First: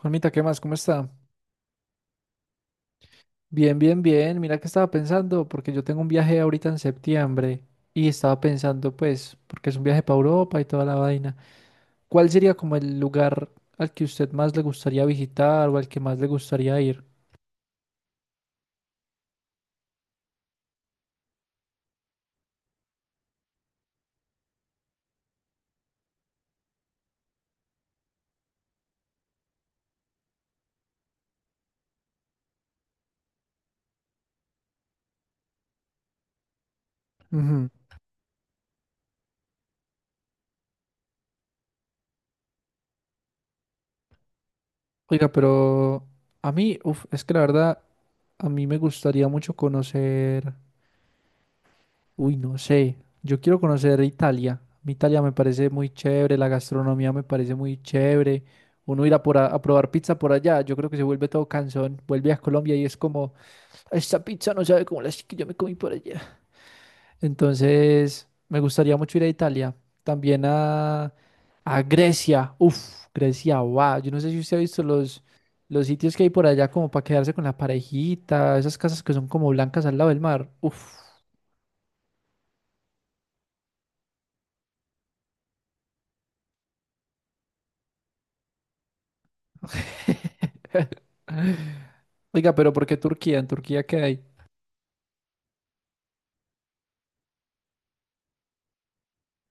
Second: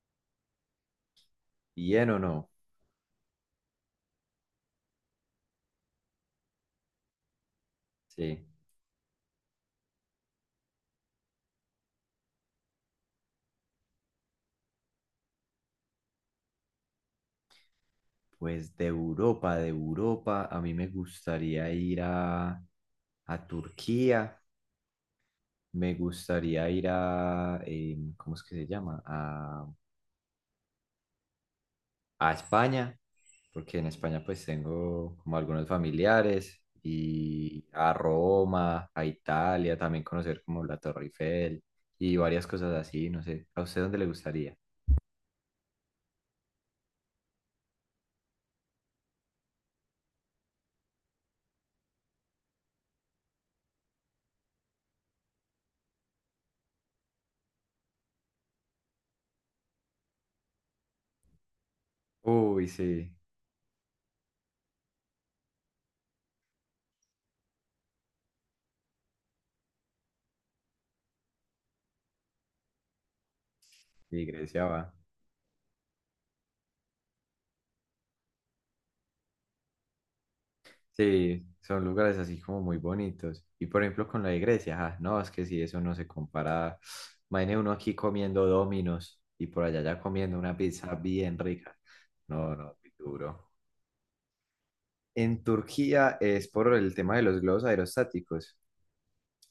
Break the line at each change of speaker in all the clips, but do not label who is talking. Juanmita, ¿qué más? ¿Cómo está?
Bien o no.
Bien, bien, bien. Mira que estaba pensando, porque yo tengo un viaje ahorita en septiembre y estaba
Sí.
pensando, pues, porque es un viaje para Europa y toda la vaina. ¿Cuál sería como el lugar al que usted más le gustaría visitar o al que más le gustaría ir?
Pues de Europa, a mí me gustaría ir a Turquía, me gustaría ir a, ¿cómo es que se llama? A España, porque en España pues tengo como algunos familiares, y
Ujú.
a Roma, a Italia, también conocer como la Torre Eiffel y varias cosas así, no sé. ¿A usted dónde le gustaría?
Oiga, pero a mí, uf, es que la verdad, a mí me gustaría mucho conocer. Uy, no sé. Yo quiero conocer Italia. Mi Italia me parece muy chévere, la gastronomía me parece muy chévere. Uno irá por a probar pizza por allá, yo creo que se vuelve todo cansón. Vuelve a
Uy,
Colombia y es
sí,
como, esta pizza no sabe como las que yo me comí por allá. Entonces, me gustaría mucho ir a Italia. También a Grecia. Uf, Grecia, wow. Yo no
sí,
sé si usted ha
Grecia va.
visto los sitios que hay por allá como para quedarse con la parejita, esas casas que son como blancas al lado del mar. Uf.
Sí, son lugares así como muy bonitos. Y por ejemplo con la iglesia, ah, no, es que si eso no se compara. Imagine uno aquí comiendo Domino's y por allá ya comiendo una pizza bien rica.
Oiga,
No,
pero
no,
¿por
muy
qué Turquía? ¿En
duro.
Turquía qué hay?
En Turquía es por el tema de los globos aerostáticos.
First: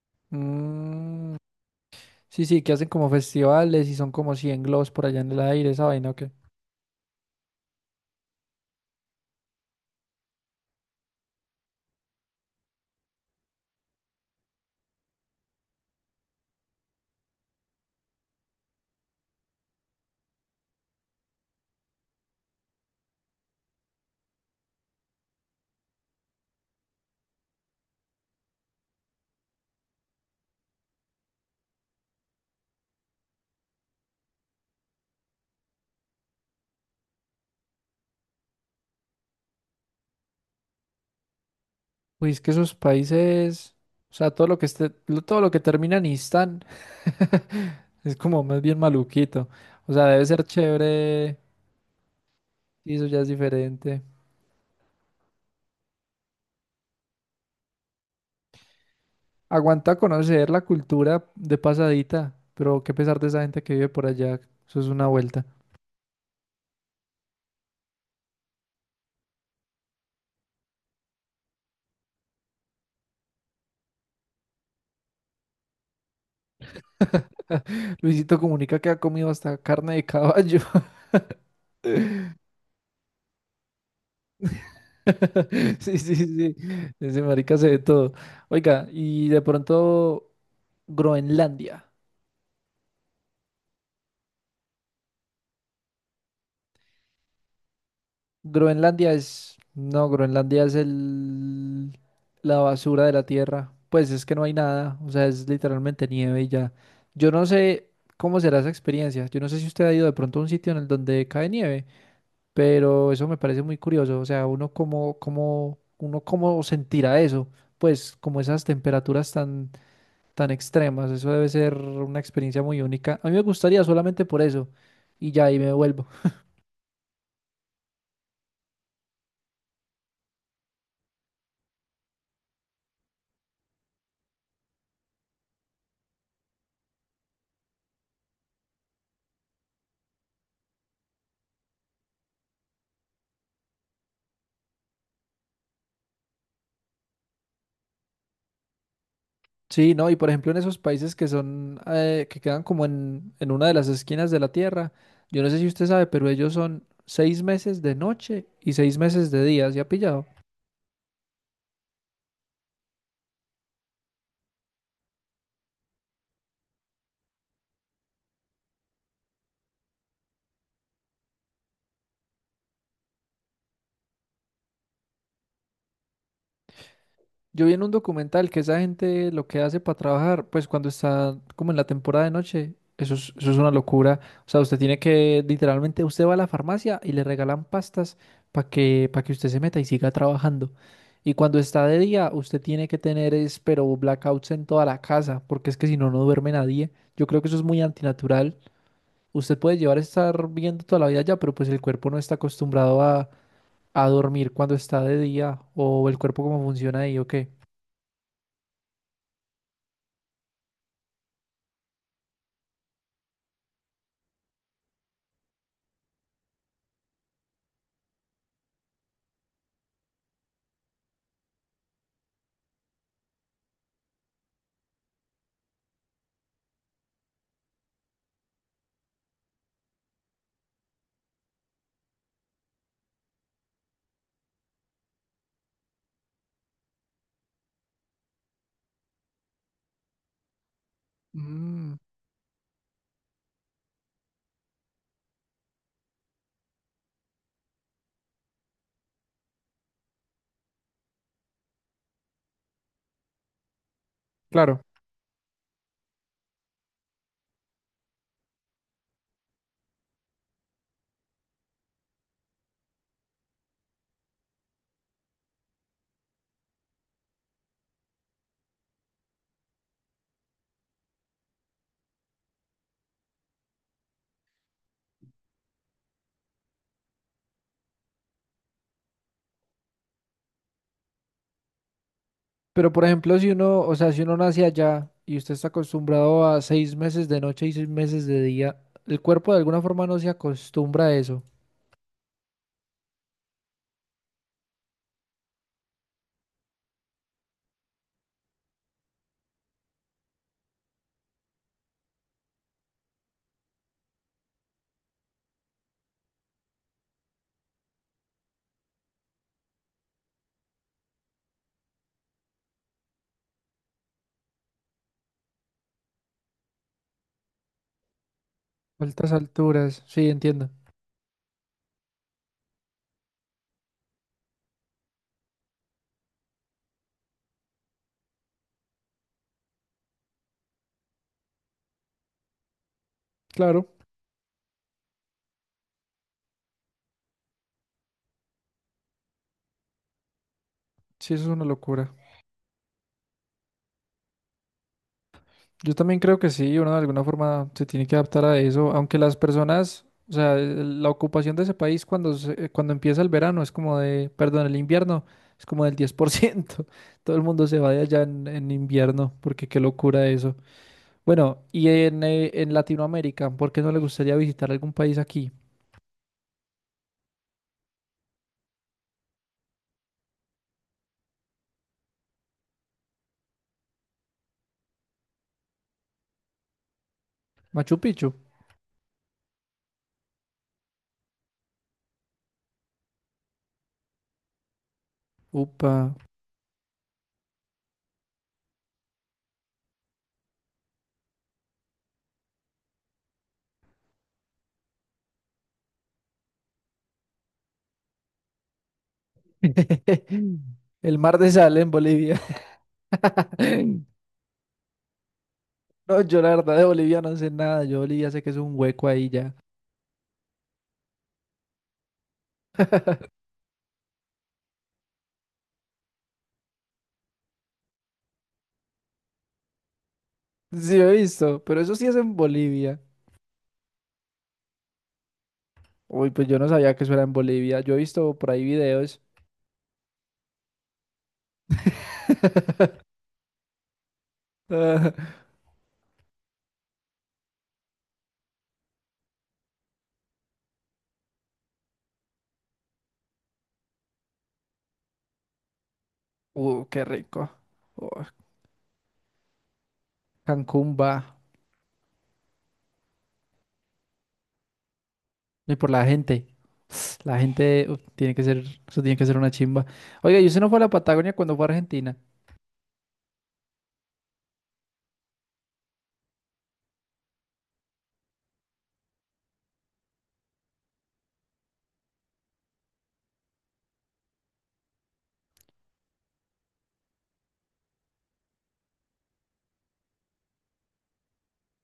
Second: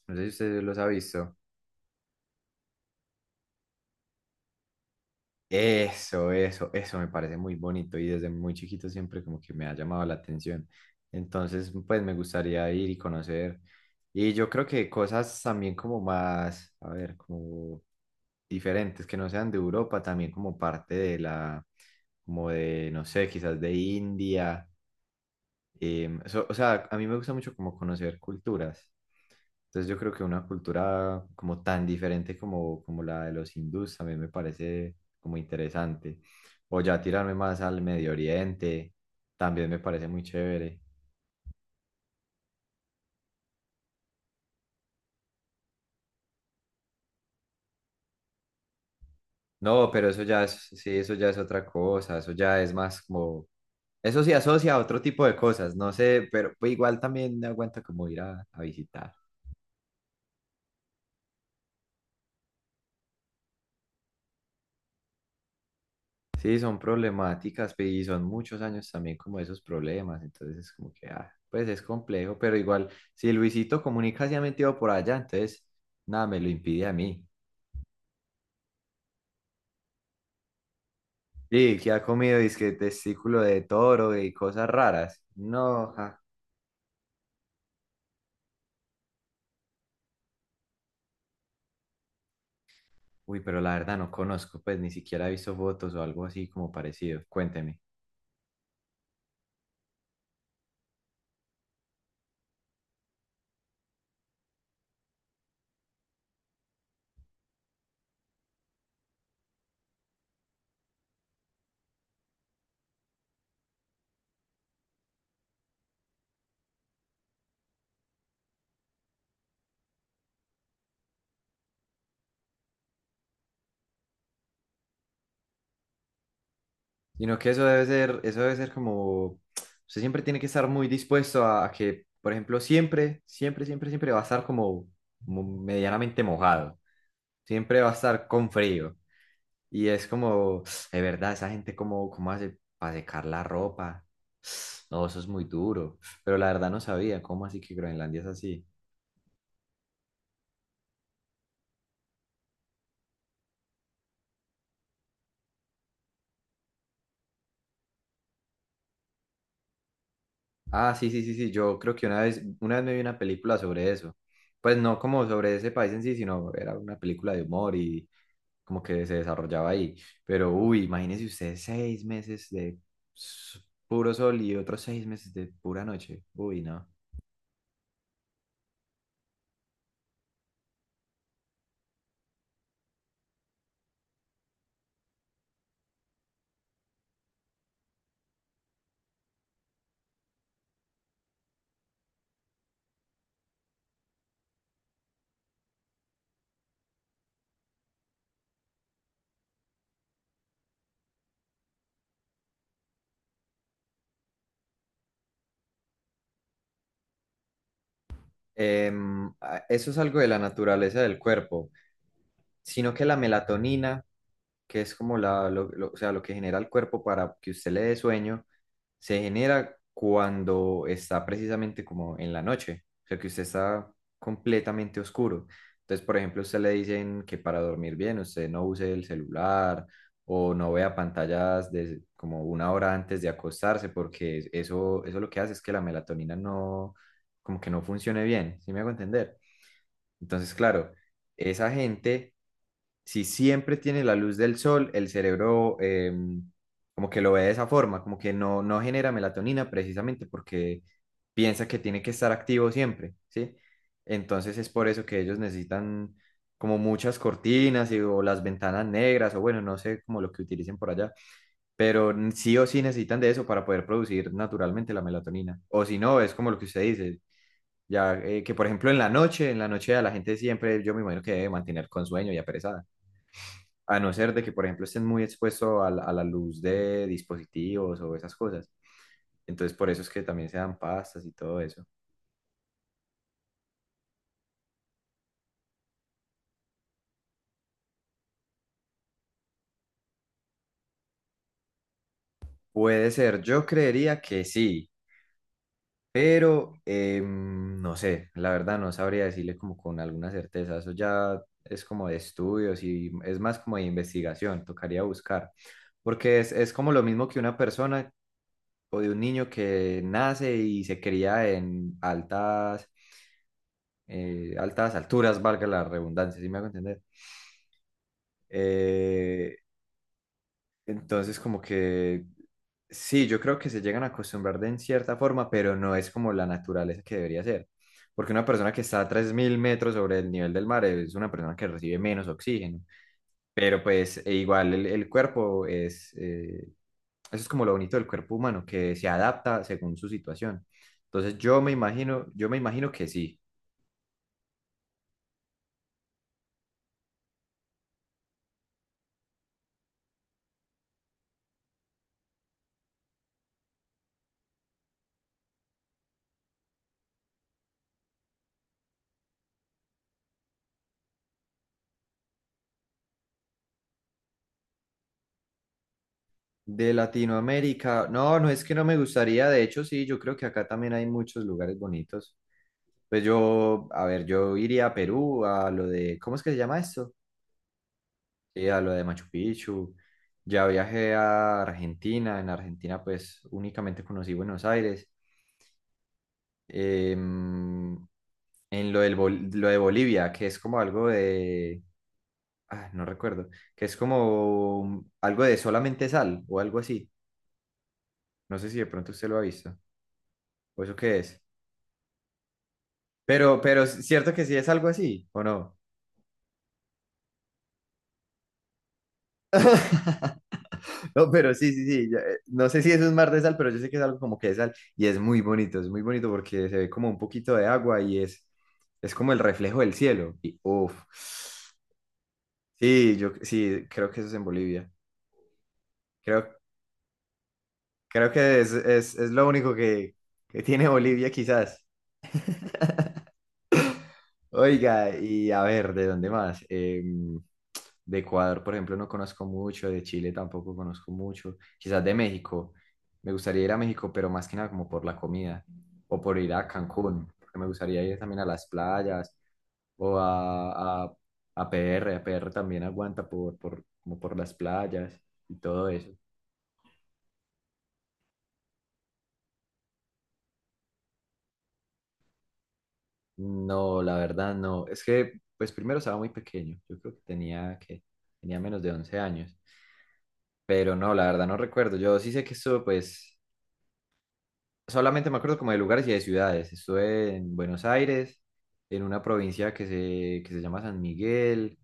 No sé si usted los ha visto.
Mm, sí, sí, que hacen como festivales y son como 100 globos por allá en el aire, esa vaina, ¿o
Eso,
qué?
eso, eso me parece muy bonito y desde muy chiquito siempre como que me ha llamado la atención. Entonces, pues me gustaría ir y conocer. Y yo creo que cosas también como más, a ver, como diferentes, que no sean de Europa, también como parte de la, como de, no sé, quizás de India. O sea, a mí me gusta mucho como conocer culturas. Entonces yo creo que una cultura como tan diferente como, como la de los hindús también me parece como interesante. O ya tirarme más al Medio Oriente, también me parece muy chévere.
Pues es que esos países, o sea, todo lo que esté, todo lo que termina en Istán es como más bien maluquito.
No,
O sea,
pero eso
debe
ya
ser
es, sí, eso ya es
chévere
otra cosa, eso ya es
y
más
eso ya es
como,
diferente.
eso sí asocia a otro tipo de cosas, no sé, pero pues, igual también me aguanta como ir a visitar.
Aguanta conocer la cultura de pasadita, pero qué pesar de esa gente que vive por allá, eso es una vuelta.
Sí, son problemáticas y son muchos años también como esos problemas, entonces es como que, ah, pues es complejo, pero igual, si Luisito Comunica se ha metido por allá, entonces nada me lo impide a mí.
Luisito Comunica que ha comido hasta carne de caballo.
Sí, que ha comido Disque testículo de toro y cosas raras. No,
Sí, sí,
ja.
sí. Ese marica se ve todo. Oiga, y de pronto Groenlandia.
Uy, pero la verdad no conozco, pues ni siquiera he visto fotos o algo así como parecido. Cuénteme.
Groenlandia es... No, Groenlandia es el... la basura de la tierra. Pues es que no hay nada. O sea, es literalmente nieve y ya. Yo no sé cómo será esa experiencia. Yo no sé si usted ha ido de pronto a un sitio en el donde cae nieve. Pero eso me parece muy curioso, o sea, uno cómo sentirá eso, pues como esas temperaturas tan extremas, eso debe ser una experiencia muy única. A mí me gustaría solamente por eso y ya ahí me vuelvo.
Sino que eso debe ser como, usted siempre tiene que estar muy dispuesto a que, por ejemplo, siempre, siempre, siempre, siempre va a estar como medianamente mojado, siempre va a estar con frío. Y es como, de verdad, esa gente cómo, cómo hace para secar la ropa. No, eso es muy duro. Pero la verdad no sabía, ¿cómo así que Groenlandia es así?
Sí, no, y por ejemplo en esos países que quedan como en una de las esquinas de la Tierra, yo no sé si usted sabe, pero ellos son 6 meses de noche y 6 meses de día, ¿se ha pillado?
Ah, sí, sí, sí, sí, yo creo que una vez me vi una película sobre eso. Pues no como sobre ese país en sí, sino era una película de humor y como que se desarrollaba ahí. Pero, uy, imagínense ustedes seis meses de s- puro sol y otros seis meses de pura noche. Uy, no.
Yo vi en un documental que esa gente lo que hace para trabajar, pues cuando está como en la temporada de noche, eso es una locura. O sea, usted tiene que, literalmente, usted va a la farmacia y le regalan pastas para que usted se meta y siga trabajando. Y cuando está de día, usted tiene que pero blackouts en toda la casa, porque es que si no, no duerme nadie. Yo creo que eso es muy antinatural. Usted puede llevar a estar viendo toda la vida ya, pero pues el cuerpo no está acostumbrado a dormir cuando está de día, o el cuerpo cómo funciona ahí, ¿o qué?
Eso es algo de la naturaleza del cuerpo, sino que la melatonina que es como o sea, lo que genera el cuerpo para que usted le dé sueño, se genera cuando está precisamente como en la noche, o sea, que usted está completamente oscuro. Entonces, por ejemplo, a usted le dicen que para dormir bien usted no use el celular o no vea pantallas de, como una hora antes de acostarse, porque eso lo que hace es que la melatonina no, como que no funcione bien, ¿sí me hago entender? Entonces, claro, esa
Mm,
gente si siempre tiene la luz del sol, el cerebro como que lo ve de esa forma, como que no, no genera melatonina precisamente porque piensa que tiene que estar activo siempre, ¿sí? Entonces es
claro,
por eso que ellos necesitan como muchas cortinas y, o las ventanas negras o bueno, no sé como lo que utilicen por allá, pero sí o sí necesitan de eso para poder producir naturalmente la melatonina. O si no, es como lo que usted dice, ya que por ejemplo en la noche a la gente siempre, yo me imagino que debe mantener con sueño y aperezada. A no ser de que, por ejemplo, estén muy expuestos a la luz de dispositivos o esas cosas. Entonces, por eso es que también se dan pastas y todo eso.
pero por ejemplo, si uno, o sea, si uno nace allá y usted está acostumbrado a 6 meses de noche y 6 meses de día, el cuerpo de alguna forma no se acostumbra a eso.
Puede ser, yo creería que sí, pero no sé, la verdad no sabría decirle como con alguna certeza. Eso ya es como de estudios y es más como de investigación, tocaría buscar. Porque es como lo mismo que una persona o de un niño que nace y se cría en altas, altas alturas, valga la redundancia, ¿sí me hago entender?
Altas
Eh,
alturas, sí, entiendo.
entonces, como que sí, yo creo que se llegan a acostumbrar de en cierta forma, pero no es como la naturaleza que debería ser. Porque una persona que está a 3.000 metros sobre el nivel del mar es una persona que recibe menos oxígeno.
Claro,
Pero pues e igual el cuerpo es, eso es como lo bonito del cuerpo humano, que se adapta según su situación.
sí,
Entonces
eso es una locura.
yo me imagino que sí.
Yo también creo que sí, uno de alguna forma se tiene que adaptar a eso, aunque las personas, o sea, la ocupación de ese país cuando empieza el verano es como de, perdón, el invierno es como del 10%. Todo el mundo se va de allá en invierno, porque qué locura eso. Bueno, y en Latinoamérica, ¿por qué no le gustaría visitar algún país aquí?
De Latinoamérica, no, no es que no me gustaría, de hecho sí, yo creo que acá también hay muchos lugares bonitos. Pues yo, a ver, yo iría a Perú, a lo de, ¿cómo es que se llama esto?
Machu Picchu.
Sí, a lo de Machu Picchu. Ya viajé a Argentina, en Argentina pues únicamente conocí Buenos Aires.
Upa.
Em, en lo, del Bol- Lo de Bolivia, que es como algo de, ah, no recuerdo, que es como algo de solamente sal o algo así. No sé si de pronto usted lo ha visto, o eso qué
El mar
es.
de sal en Bolivia.
Pero es cierto que sí es algo así, ¿o no?
No, yo la verdad de Bolivia no sé nada. Yo Bolivia sé que es un hueco ahí ya.
No, pero sí, sí, sí. Ya, no sé si eso es mar de sal, pero yo sé que es algo como que de sal y es muy bonito porque se ve como un poquito de agua y es como el reflejo del cielo. Y uff.
Sí, he visto, pero eso sí es en Bolivia.
Sí, yo sí, creo que eso es en Bolivia.
Uy, pues
Creo,
yo no sabía que eso era en Bolivia. Yo he
creo
visto por
que
ahí videos.
es lo único que tiene Bolivia quizás. Oiga,
Ah,
y a ver, ¿de dónde más? De Ecuador, por ejemplo, no conozco mucho, de Chile tampoco conozco mucho, quizás de México. Me gustaría ir a México, pero más que nada como por la comida o por ir a
uh, qué
Cancún,
rico.
porque me gustaría
Oh,
ir también a las playas o
Cancún va.
a PR. A PR también aguanta como por las playas y
No, y
todo
por la
eso.
gente. La gente uf, tiene que ser, eso tiene que ser una chimba. Oiga, ¿y usted no fue a la Patagonia cuando fue a Argentina?
No, la verdad no. Es que, pues primero estaba muy pequeño. Yo creo que tenía menos de 11 años. Pero no, la verdad no recuerdo. Yo sí sé que estuve pues solamente me acuerdo como de lugares y de ciudades. Estuve en Buenos Aires, en una provincia que se llama San Miguel,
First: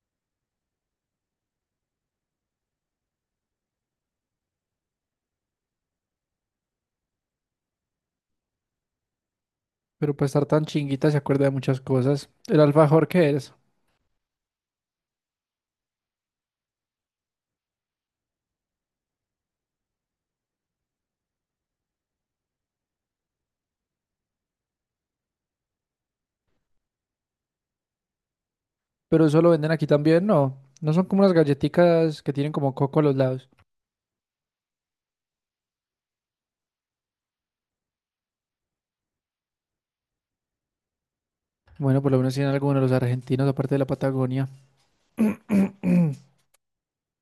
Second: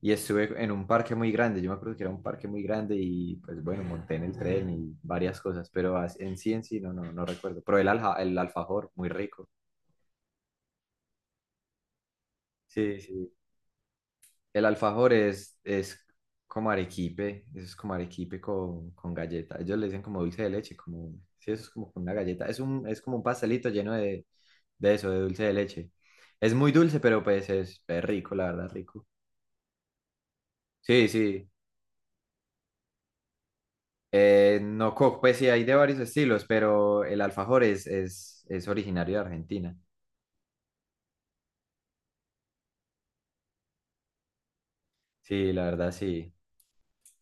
y estuve en un parque muy grande. Yo me acuerdo que era un parque muy grande y pues bueno, monté en el tren y varias cosas, pero en sí no, no, no recuerdo. Pero el alfajor, muy rico.
Pero para estar tan chinguita se acuerda de muchas cosas. El
Sí,
alfajor, que
sí.
es?
El alfajor es como arequipe, eso es como arequipe con galleta. Ellos le dicen como dulce de leche, como, sí, eso es como con una galleta. Es un, es como un pastelito lleno de eso, de dulce de leche. Es muy dulce, pero pues es rico, la verdad, rico.
Pero eso lo venden aquí también, ¿no? ¿No son
Sí,
como unas
sí.
galletitas que tienen como coco a los lados?
No, pues sí, hay de varios estilos, pero el alfajor es originario de Argentina.
Bueno, por lo menos tienen algunos los argentinos, aparte de la Patagonia.
Sí, la verdad, sí.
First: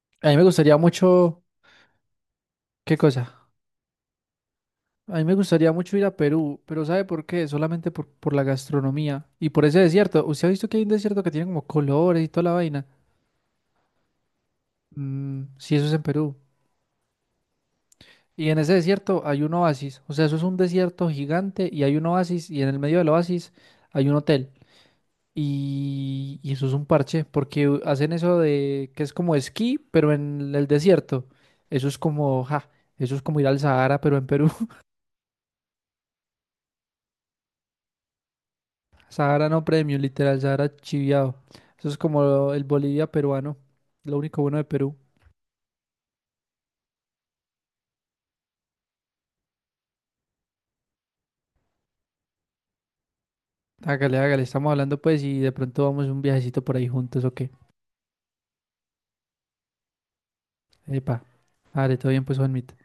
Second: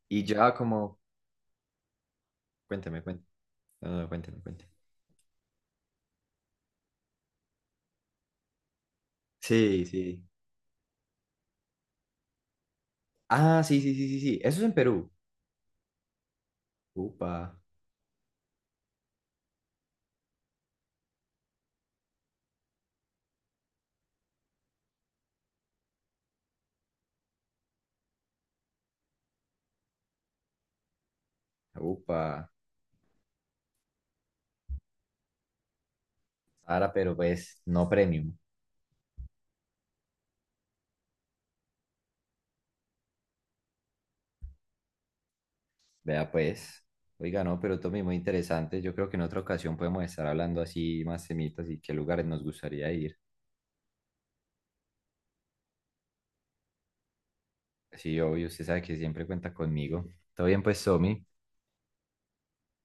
Y
A mí me
ya
gustaría
como,
mucho... ¿Qué
cuénteme, cuénteme.
cosa?
No, no, cuénteme, cuénteme.
A mí me gustaría mucho ir a Perú, pero ¿sabe por qué? Solamente por la gastronomía y por ese
Sí, sí.
desierto. ¿Usted ha visto que hay un desierto que tiene como colores y toda la vaina?
Ah, sí, sí, sí, sí, sí. Eso es en Perú.
Mm, sí, eso es en Perú.
Upa.
Y en ese desierto hay un oasis. O sea, eso es un desierto gigante y hay un oasis y en el medio del oasis hay un hotel. Y eso es un parche porque hacen eso de que es como esquí, pero en el desierto. Eso es como,
Upa,
ja, eso es como ir al Sahara, pero en Perú.
Sara, pero pues no premium.
Sahara no premium, literal, Sahara chiviado. Eso es como el Bolivia peruano. Lo único bueno de Perú.
Vea pues. Oiga, no, pero Tommy, muy interesante. Yo creo que en otra ocasión podemos estar hablando así más semitas y qué lugares nos gustaría ir.
Hágale, hágale, estamos hablando pues y de pronto vamos un viajecito por ahí juntos, ¿o qué?
Sí, obvio, usted sabe que siempre cuenta conmigo. Todo bien, pues,
Epa.
Tommy.
Vale, todo bien pues, Juanmita.